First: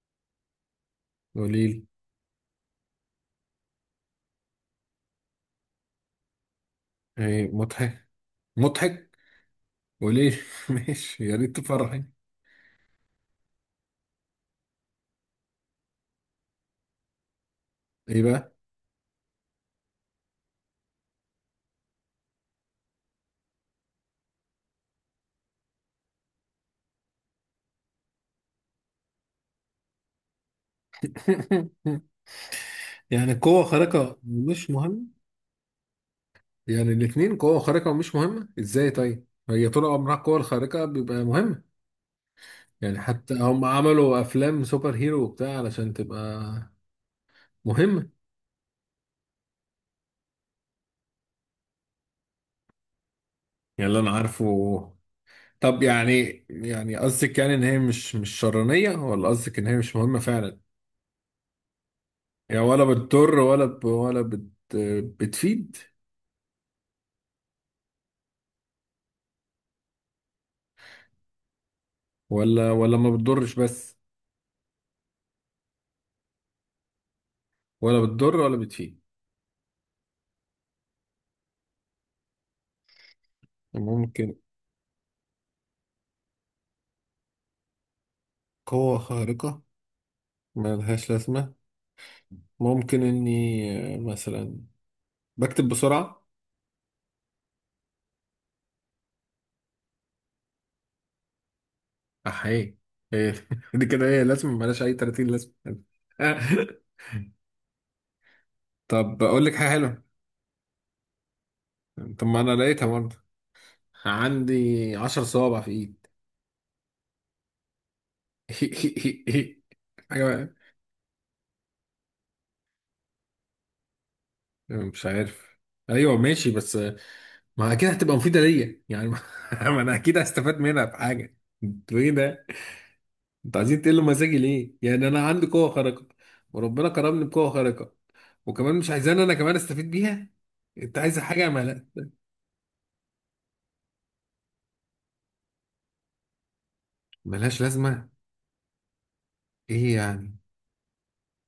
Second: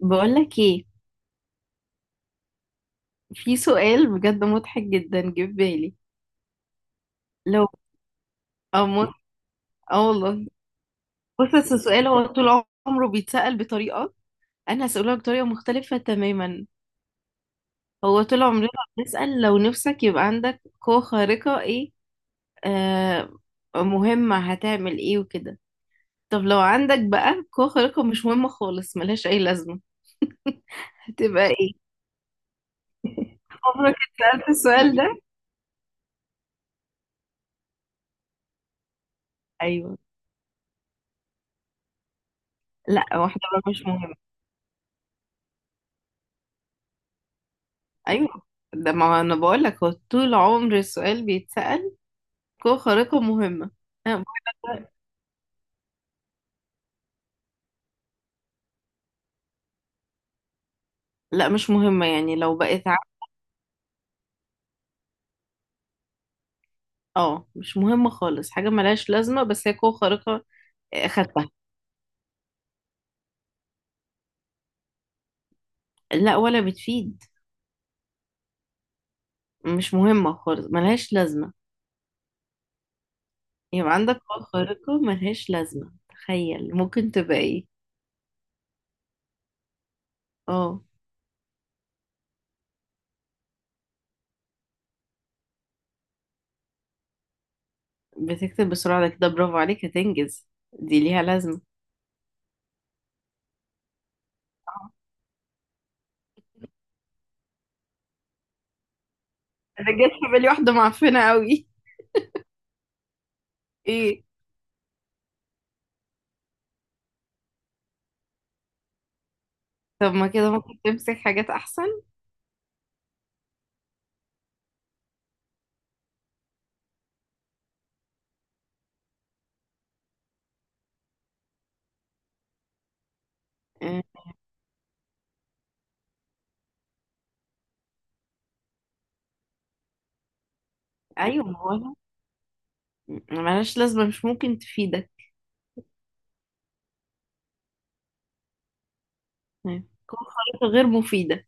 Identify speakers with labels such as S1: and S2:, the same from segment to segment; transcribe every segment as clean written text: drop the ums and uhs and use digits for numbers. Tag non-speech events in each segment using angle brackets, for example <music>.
S1: بقولك ايه؟
S2: قوليلي.
S1: في سؤال بجد مضحك جدا جه في بالي.
S2: ايه
S1: لو
S2: مضحك
S1: اه
S2: مضحك
S1: مض- آه
S2: قوليلي
S1: والله.
S2: <laughs> ماشي، يا
S1: بص،
S2: ريت
S1: بس
S2: تفرحي.
S1: السؤال هو طول عمره بيتسأل بطريقة. انا هسأله بطريقة مختلفة تماما.
S2: ايه
S1: هو طول
S2: بقى؟
S1: عمرنا بنسأل، لو نفسك يبقى عندك قوة خارقة ايه آه مهمة، هتعمل ايه وكده؟ طب لو عندك بقى قوة خارقة مش مهمة خالص، ملهاش اي لازمة، هتبقى
S2: <laughs>
S1: ايه؟
S2: يعني قوة
S1: عمرك
S2: خارقة
S1: اتسألت
S2: مش
S1: السؤال
S2: مهمة؟
S1: ده؟
S2: يعني الاتنين، قوة خارقة ومش مهمة، ازاي؟ طيب هي طول
S1: ايوه.
S2: عمرها القوة الخارقة بيبقى مهمة، يعني
S1: لا،
S2: حتى
S1: واحدة
S2: هم
S1: بقى مش مهمة.
S2: عملوا افلام سوبر هيرو وبتاع علشان تبقى مهمة.
S1: ايوه. ده ما انا بقول لك، هو طول عمر السؤال بيتسأل قوة خارقة مهمة.
S2: يعني اللي انا
S1: أنا بقول لك،
S2: عارفه. طب يعني يعني قصدك يعني ان هي مش شرانية، ولا قصدك ان هي مش مهمة فعلا؟
S1: لا مش مهمة. يعني لو
S2: يعني ولا
S1: بقت
S2: بتضر ولا ولا بتفيد؟
S1: مش مهمة خالص، حاجة ملهاش لازمة، بس هي قوة خارقة. آه، خدتها.
S2: ولا ما بتضرش، بس
S1: لا ولا بتفيد.
S2: ولا بتضر ولا بتفيد.
S1: مش مهمة خالص ملهاش لازمة. يبقى عندك
S2: ممكن
S1: قوة خارقة ملهاش لازمة، تخيل ممكن تبقى ايه؟
S2: قوة خارقة
S1: اه.
S2: ملهاش لازمة. ممكن إني مثلا بكتب بسرعة.
S1: بتكتب بسرعة ده كده برافو عليك، هتنجز. دي ليها لازمة.
S2: أحيي. إيه <laughs> دي كده هي لازمة، ملهاش
S1: آه،
S2: أي 30 لازمة <laughs> طب أقول لك حاجة
S1: انا
S2: حلوة.
S1: جت في بالي واحدة معفنة قوي.
S2: طب ما أنا لقيتها برضه.
S1: ايه.
S2: عندي 10 صوابع في إيد <laughs>
S1: طب
S2: حاجة
S1: ما كده
S2: بقى،
S1: ممكن تمسك حاجات احسن.
S2: مش عارف. أيوه ماشي، بس ما أكيد هتبقى مفيدة ليا يعني <laughs> ما أنا أكيد هستفاد منها بحاجة. أنتوا إيه ده؟ انتوا عايزين
S1: آه،
S2: تقلوا مزاجي ليه؟ يعني انا عندي قوة خارقة، وربنا كرمني بقوة خارقة، وكمان مش عايزان انا كمان استفيد بيها؟ انت عايز
S1: ايوه،
S2: حاجة
S1: ما هو ملهاش لازمه، مش ممكن تفيدك.
S2: ملهاش لازمة؟
S1: يعني
S2: ايه
S1: تكون
S2: يعني؟
S1: خريطه غير مفيده.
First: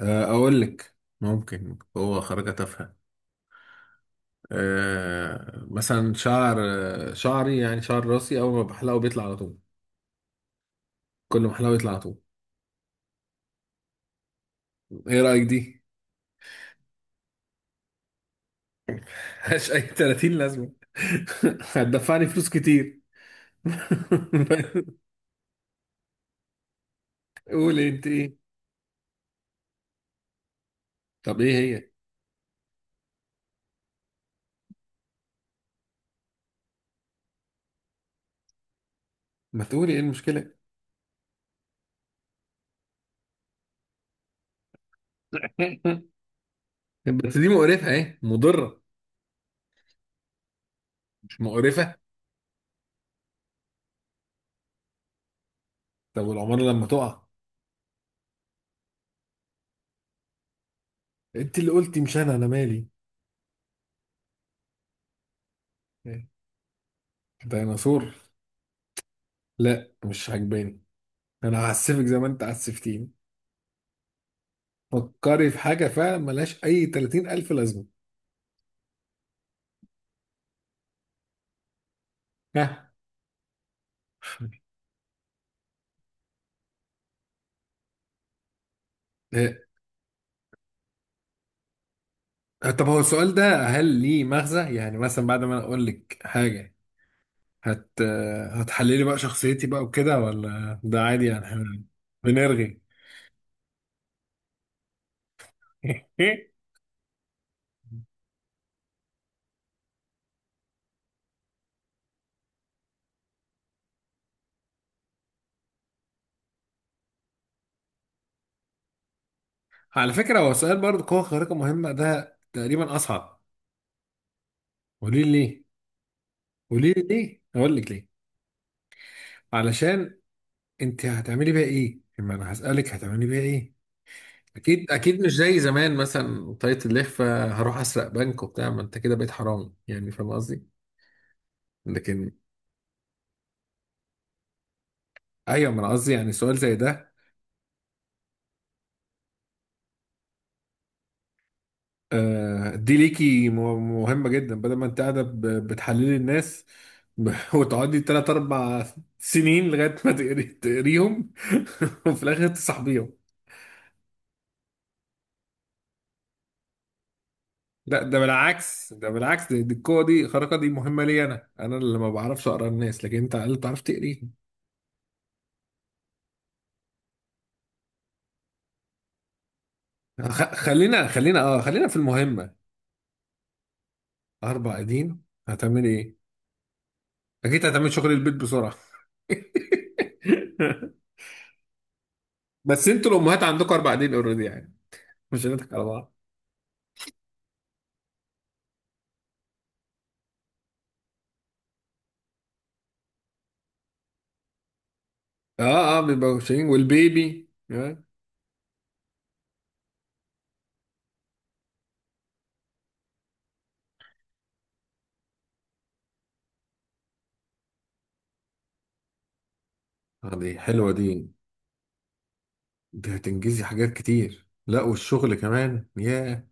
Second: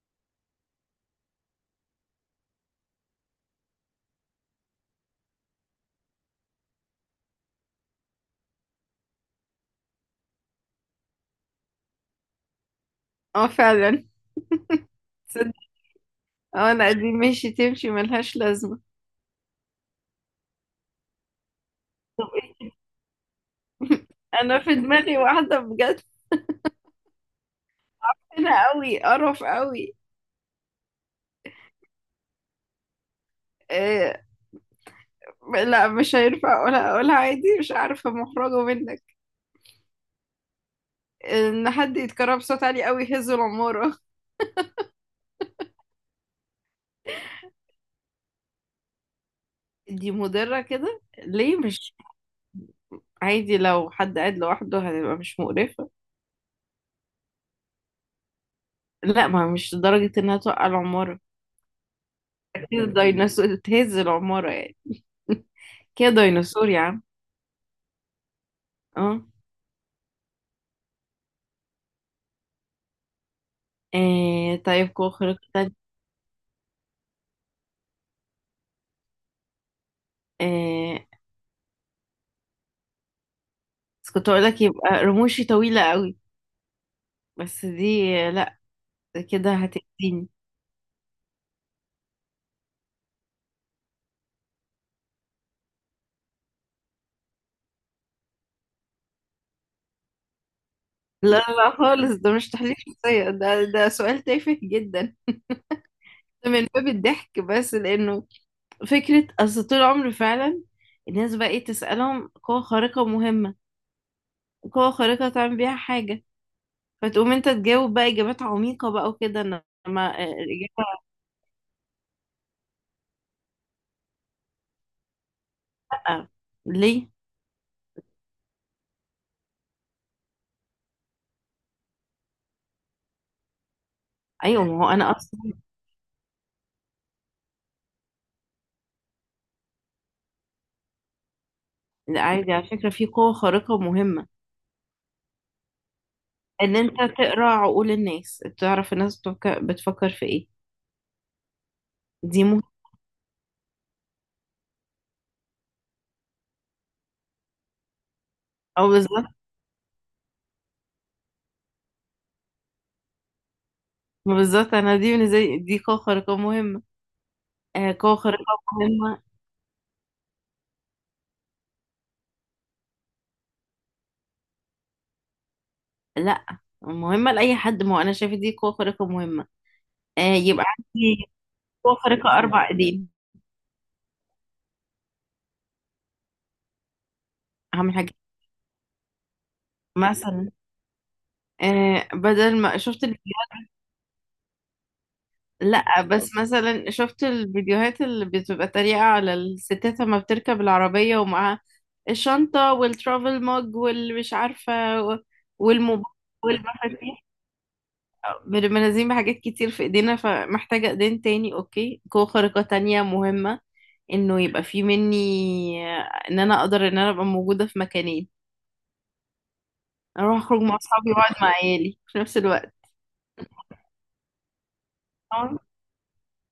S2: اقول لك. ممكن قوة خارقة تافهة. أه مثلا شعر، شعري، يعني شعر راسي، اول ما بحلقه بيطلع على طول، كل ما احلقه يطلع على طول.
S1: <laughs> اه فعلا.
S2: ايه رأيك
S1: تصدق.
S2: دي؟
S1: اه، لا دي <laughs> ماشي تمشي ملهاش لازمه.
S2: ملهاش اي 30 لازمة <laughs>
S1: <laughs>
S2: هتدفعني
S1: طب
S2: فلوس كتير <laughs>
S1: انا في دماغي واحده بجد،
S2: قولي انت ايه؟
S1: هنا قوي قرف قوي.
S2: طب ايه هي؟
S1: آه لا، مش هينفع اقولها. اقولها عادي، مش عارفه مخرجه منك.
S2: ما تقولي ايه المشكلة؟
S1: ان حد يتكرر بصوت عالي قوي يهز العماره.
S2: <laughs> بس دي مقرفه، اهي مضره.
S1: <laughs> دي مضره، كده
S2: مش
S1: ليه؟ مش.
S2: مقرفه.
S1: عادي لو حد قاعد لوحده هتبقى مش مقرفه.
S2: طب والعماره لما تقع؟
S1: لا، ما مش لدرجه انها توقع العماره.
S2: انت اللي قلتي مش انا، انا مالي.
S1: كده ديناصور تهز العمارة يعني. كده
S2: إيه؟
S1: ديناصور يا عم.
S2: ديناصور؟
S1: اه.
S2: لا مش عجباني. انا هعسفك زي ما انت عسفتيني.
S1: آه، طيب قوة خارقة
S2: فكري في
S1: تانية.
S2: حاجه فعلا ملهاش اي 30 الف لازمه.
S1: آه،
S2: ها؟
S1: بس كنت اقول لك يبقى رموشي طويلة قوي. بس دي لا، ده كده
S2: إيه.
S1: هتأذيني.
S2: طب هو السؤال ده هل ليه مغزى؟ يعني مثلا بعد ما انا اقول لك حاجه، هت هتحللي بقى شخصيتي بقى وكده، ولا ده عادي،
S1: لا
S2: يعني
S1: لا
S2: إحنا
S1: خالص، ده مش تحليل
S2: بنرغي
S1: شخصية، ده سؤال تافه جدا. ده من باب الضحك بس،
S2: <laughs>
S1: لأنه فكرة. أصل طول عمري فعلا الناس بقى ايه تسألهم، قوة خارقة مهمة، قوة خارقة تعمل بيها حاجة، فتقوم انت تجاوب بقى إجابات عميقة بقى وكده،
S2: على
S1: انما
S2: فكرة هو سؤال
S1: الإجابة
S2: برضه قوة خارقة مهمة ده تقريبا أصعب. قولي لي ليه؟
S1: آه.
S2: قولي لي
S1: ليه؟
S2: ليه؟ أقول لك ليه؟ علشان أنت هتعملي بيها إيه؟ لما أنا هسألك، هتعملي بيها إيه؟
S1: ايوه ما هو
S2: أكيد
S1: انا
S2: أكيد مش
S1: اصلا.
S2: زي زمان، مثلا طاقية اللخفة هروح أسرق بنك وبتاع، ما أنت كده بقيت حرامي، يعني فاهم قصدي؟
S1: لا،
S2: لكن
S1: عادي على فكره في قوه خارقه مهمه.
S2: أيوه، ما أنا قصدي يعني سؤال زي
S1: ان انت
S2: ده.
S1: تقرا عقول الناس، تعرف الناس بتفكر في ايه. دي مهمه.
S2: دي ليكي مهمة جدا، بدل ما انت قاعدة بتحللي الناس <laughs> وتقعدي تلات أربع
S1: او بالظبط.
S2: سنين لغاية ما تقريهم <laughs> وفي الآخر تصاحبيهم.
S1: ما بالظبط انا، دي بالنسبه لي دي قوه خارقه مهمه. آه
S2: لا،
S1: قوه
S2: ده
S1: خارقه
S2: بالعكس، ده
S1: مهمه.
S2: بالعكس، دي القوة الخارقة دي مهمة لي أنا، أنا اللي ما بعرفش أقرأ الناس، لكن أنت على الأقل بتعرف تقريهم.
S1: لا، مهمه لاي حد، ما هو انا شايفه دي قوه خارقه مهمه. آه
S2: خ-
S1: يبقى
S2: خلينا
S1: عندي
S2: خلينا أه خلينا
S1: قوه
S2: في
S1: خارقه
S2: المهمة.
S1: اربع ايدين.
S2: أربع أيدين، هتعملي إيه؟ أكيد هتعملي
S1: اهم
S2: شغل
S1: حاجه،
S2: البيت بسرعة <laughs>
S1: مثلا بدل ما
S2: بس
S1: شفت.
S2: أنتوا الأمهات عندكم أربع أيدين أوريدي يعني، مش هنضحك على
S1: لا، <laughs>
S2: بعض.
S1: بس مثلا شفت الفيديوهات اللي بتبقى تريقة على الستات لما بتركب العربية ومعاها الشنطة والترافل موج والمش عارفة
S2: اه اه،
S1: والموبايل
S2: بيبقى مشهورين
S1: والمفاتيح.
S2: والبيبي، آه.
S1: بنبقى نازلين بحاجات كتير في ايدينا، فمحتاجة ايدين تاني. اوكي، قوة خارقة تانية مهمة، انه يبقى في مني. ان انا اقدر ان انا ابقى موجودة في مكانين.
S2: آه،
S1: اروح
S2: دي
S1: اخرج مع
S2: حلوة
S1: اصحابي
S2: دي،
S1: واقعد مع عيالي في نفس الوقت.
S2: دي هتنجزي حاجات كتير، لا والشغل
S1: اه.
S2: كمان، ياه.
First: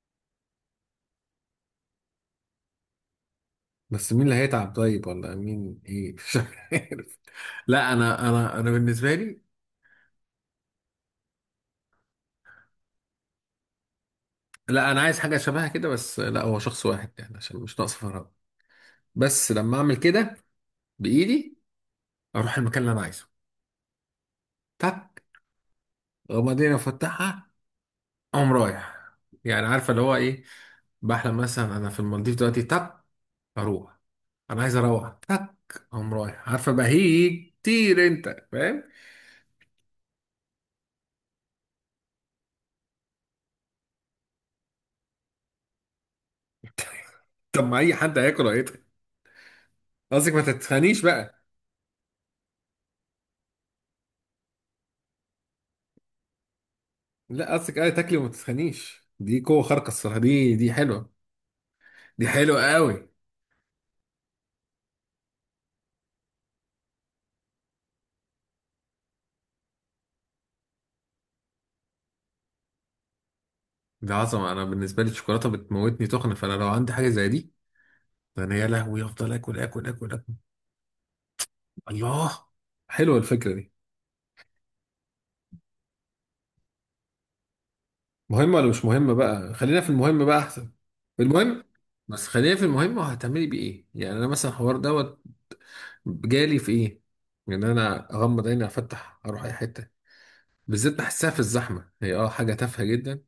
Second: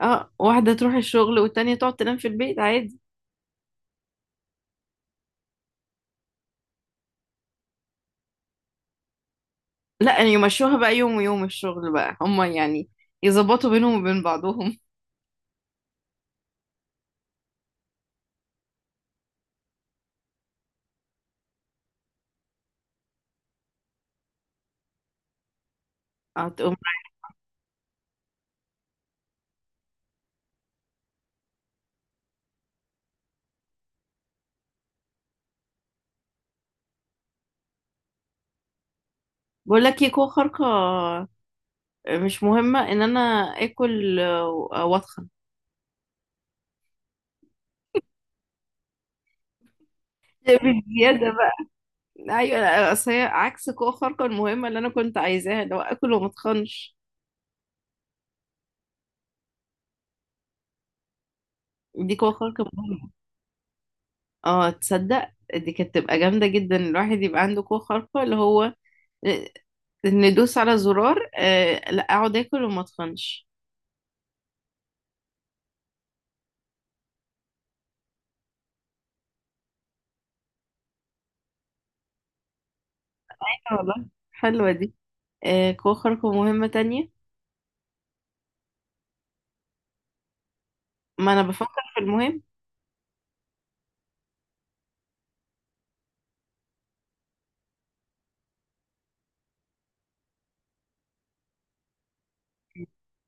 S1: آه، واحدة تروح الشغل والتانية تقعد تنام في البيت عادي.
S2: بس مين اللي هيتعب طيب؟ ولا مين؟ ايه <laughs> مش عارف. لا انا انا بالنسبة لي،
S1: لا يعني يمشوها بقى يوم ويوم الشغل بقى، هما يعني يظبطوا بينهم وبين بعضهم.
S2: لا انا عايز حاجة شبهها كده بس، لا هو شخص واحد يعني عشان مش ناقص فراغ. بس لما اعمل كده بايدي، اروح المكان اللي انا عايزه. تك، وبعدين
S1: هتقوم.
S2: افتحها، اقوم رايح. يعني عارفة اللي هو ايه، بحلم مثلا انا في المالديف دلوقتي، تك، اروح، انا عايز اروح، تك، قام رايح، عارفه بهيج كتير، انت فاهم؟
S1: بقول لك ايه، قوة خارقة مش مهمة، ان انا اكل واتخن.
S2: <laughs> طب ما اي حد هياكل هيتخن. قصدك ما تتخنيش
S1: بزيادة
S2: بقى.
S1: بقى. ايوه، اصل هي عكس قوة خارقة المهمة اللي انا كنت عايزاها، اللي هو اكل وما اتخنش.
S2: لا قصدك ايه؟ تاكلي وما تتخنيش، دي قوه خارقه الصراحه، دي دي حلوه،
S1: دي
S2: دي
S1: قوة
S2: حلوه
S1: خارقة
S2: قوي،
S1: مهمة. اه تصدق دي كانت تبقى جامدة جدا، الواحد يبقى عنده قوة خارقة اللي هو آه، ندوس على زرار. لا اقعد اكل وما اتخنش.
S2: دي عظمه. انا بالنسبه لي الشوكولاته بتموتني تخن، فانا لو عندي حاجه زي دي، فانا يا لهوي افضل اكل اكل اكل اكل. الله، حلوه الفكره دي.
S1: حلوة والله، حلوة دي. آه، كوخرك ومهمة تانية.
S2: مهمه ولا مش مهمه بقى؟ خلينا في المهم بقى احسن.
S1: ما أنا
S2: المهم،
S1: بفكر في
S2: بس
S1: المهم.
S2: خلينا في المهم، وهتعملي بيه ايه؟ يعني انا مثلا الحوار دوت جالي في ايه، ان انا اغمض عيني افتح اروح اي حته. بالذات بحسها في الزحمه، هي اه حاجه تافهه جدا،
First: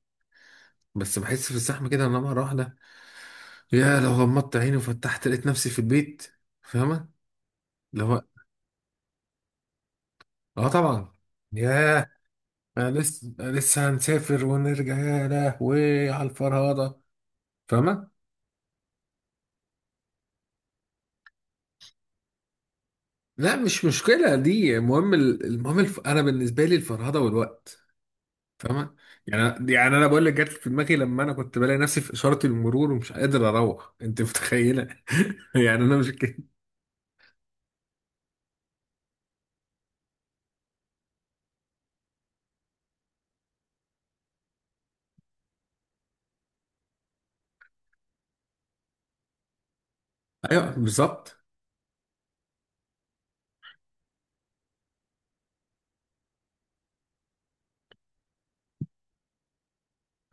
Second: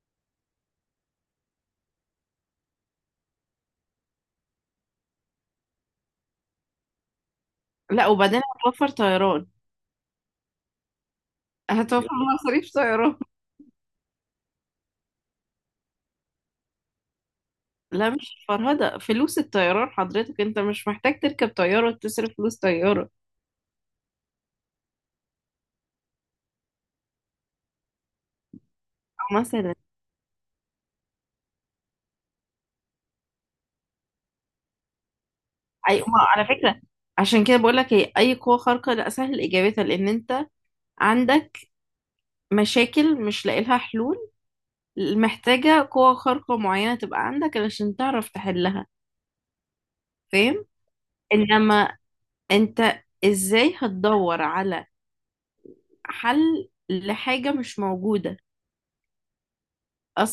S2: بس بحس في الزحمه كده، ان انا مره واحده يا لو غمضت عيني وفتحت لقيت نفسي في البيت، فاهمه؟ اللي
S1: لا
S2: هو
S1: وبعدين هتوفر طيران.
S2: اه طبعا،
S1: هتوفر
S2: ياه.
S1: <laughs> مصاريف
S2: انا
S1: طيران.
S2: لسه، أنا لسه هنسافر ونرجع يا لهوي على الفرهده،
S1: لا
S2: فاهمه؟
S1: مش فرهدة، فلوس الطيران حضرتك، أنت مش محتاج تركب طيارة وتصرف فلوس طيارة.
S2: لا مش مشكله دي، المهم المهم انا بالنسبه لي الفرهده والوقت، فاهمة؟ يعني
S1: مثلا.
S2: يعني انا بقول لك جت في دماغي لما انا كنت بلاقي نفسي في اشارة المرور ومش قادر اروح، انت متخيلة؟ <laughs> يعني انا
S1: أي
S2: مش
S1: ما
S2: كده.
S1: على فكرة، عشان كده بقول لك، هي أي قوة خارقة لا سهل إجابتها، لأن أنت عندك مشاكل مش لاقي لها حلول، محتاجة قوة خارقة معينة تبقى عندك علشان تعرف تحلها. فاهم.
S2: ايوه بالظبط.
S1: إنما أنت ازاي هتدور على حل لحاجة مش موجودة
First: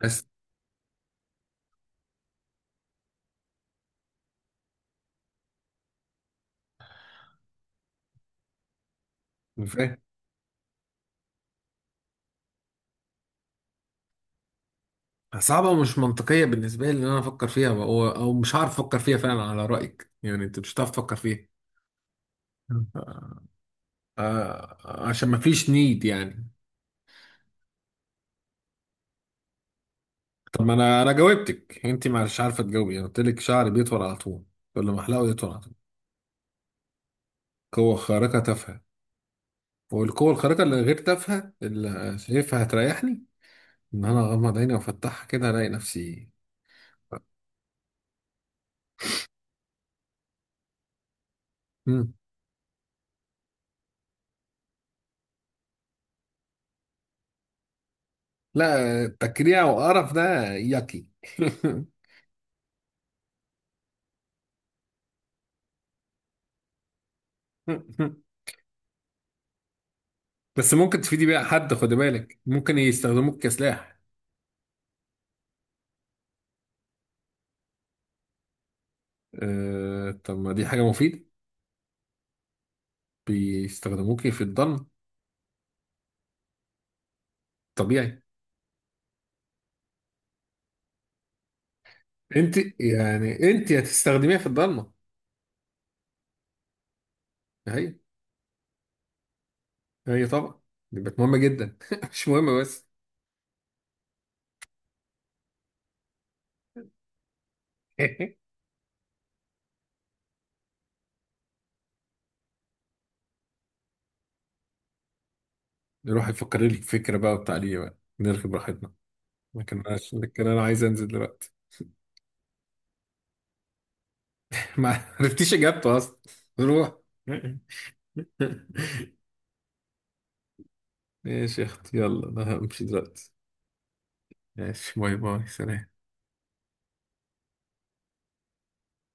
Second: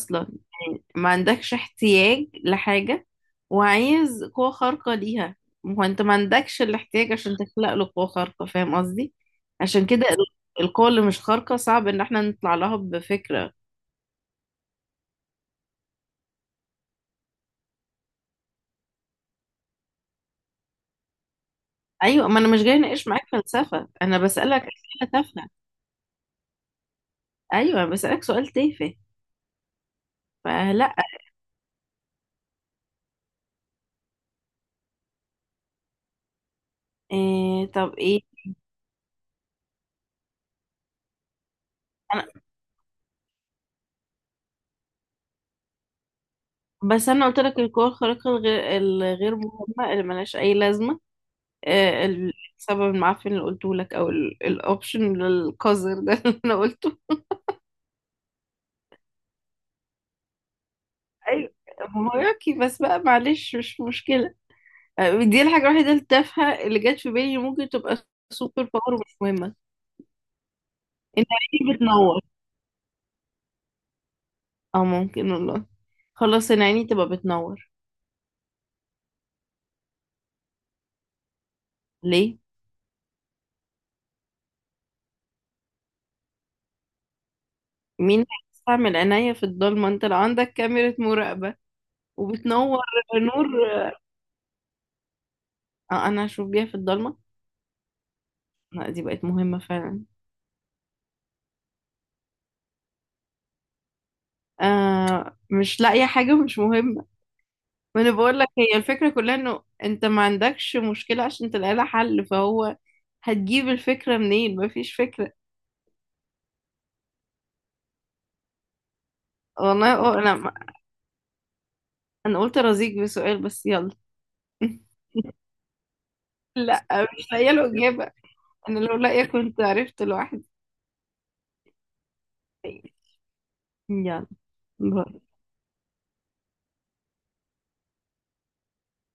S2: بس
S1: يعني ما عندكش احتياج لحاجة وعايز قوة خارقة ليها، ما هو أنت ما عندكش الاحتياج عشان تخلق له قوة خارقة، فاهم قصدي؟
S2: أنا
S1: عشان
S2: فاهم.
S1: كده القوة اللي مش خارقة صعب إن احنا نطلع لها بفكرة.
S2: صعبة ومش منطقية بالنسبة لي ان انا افكر فيها، او مش هعرف افكر فيها فعلا على رأيك، يعني انت مش هتعرف تفكر فيها.
S1: أيوة ما أنا مش جاي أناقش معاك
S2: آه،
S1: فلسفة، أنا بسألك
S2: آه،
S1: أسئلة
S2: عشان ما
S1: تافهة.
S2: فيش نيد يعني.
S1: أيوة بسألك سؤال تافه
S2: طب ما
S1: فلا.
S2: انا، انا جاوبتك انت ما مش عارفة تجاوبي. انا قلت لك شعري بيطول على طول، كل ما احلقه يطول على طول.
S1: إيه طب
S2: قوة
S1: إيه.
S2: خارقة تافهة. والقوة الخارقة اللي غير تافهة اللي
S1: أنا،
S2: شايفها هتريحني، إن أنا أغمض عيني وأفتحها كده ألاقي نفسي.
S1: بس أنا قلت لك القوة الخارقة الغير مهمة اللي ملهاش أي لازمة. آه،
S2: مم.
S1: السبب المعفن اللي قلته لك او الاوبشن القذر ده <laughs> اللي انا قلته.
S2: لا تكريع وقرف ده يقي
S1: ايوه.
S2: <laughs>
S1: هوراكي بس بقى، معلش مش مشكله. آه، دي الحاجه الوحيده التافهه اللي جت في بالي، ممكن تبقى سوبر باور ومش مهمه.
S2: بس ممكن تفيدي
S1: انت
S2: بيها
S1: عيني
S2: حد، خدي
S1: بتنور.
S2: بالك، ممكن يستخدموك كسلاح.
S1: اه ممكن والله. خلاص انا عيني تبقى بتنور.
S2: أه طب ما دي حاجة مفيدة،
S1: ليه؟
S2: بيستخدموكي في الضلمة، طبيعي.
S1: مين هيستعمل عينيا في الضلمه؟ انت لو عندك كاميرا مراقبه
S2: أنت
S1: وبتنور، نور.
S2: يعني أنت هتستخدميها في الضلمة.
S1: اه انا هشوف بيها في الضلمه.
S2: هي،
S1: لا دي بقت مهمه فعلا.
S2: هي طبعا، دي بقت مهمة جدا <laughs> مش مهمة بس
S1: آه مش لاقيه حاجه مش مهمه. ما انا بقول لك
S2: <laughs>
S1: هي الفكره كلها، انه انت ما عندكش مشكله عشان تلاقي لها حل، فهو هتجيب الفكره منين؟ ما فيش فكره.
S2: نروح يفكر لي في فكرة بقى وبتاع ليه بقى نركب راحتنا، ما
S1: والله
S2: كناش
S1: اه، انا
S2: كان
S1: ما-
S2: انا عايز انزل دلوقتي.
S1: انا قلت ارازيك بسؤال بس، يلا.
S2: <laughs>
S1: <laughs>
S2: ما عرفتيش اجابته اصلا.
S1: لا
S2: روح
S1: مش لاقيه له
S2: <laughs>
S1: اجابه. انا لو لاقيه كنت عرفت لوحدي.
S2: ماشي يا اختي، يلا انا همشي دلوقتي.
S1: يلا.
S2: ماشي، باي
S1: باي.
S2: باي، سلام.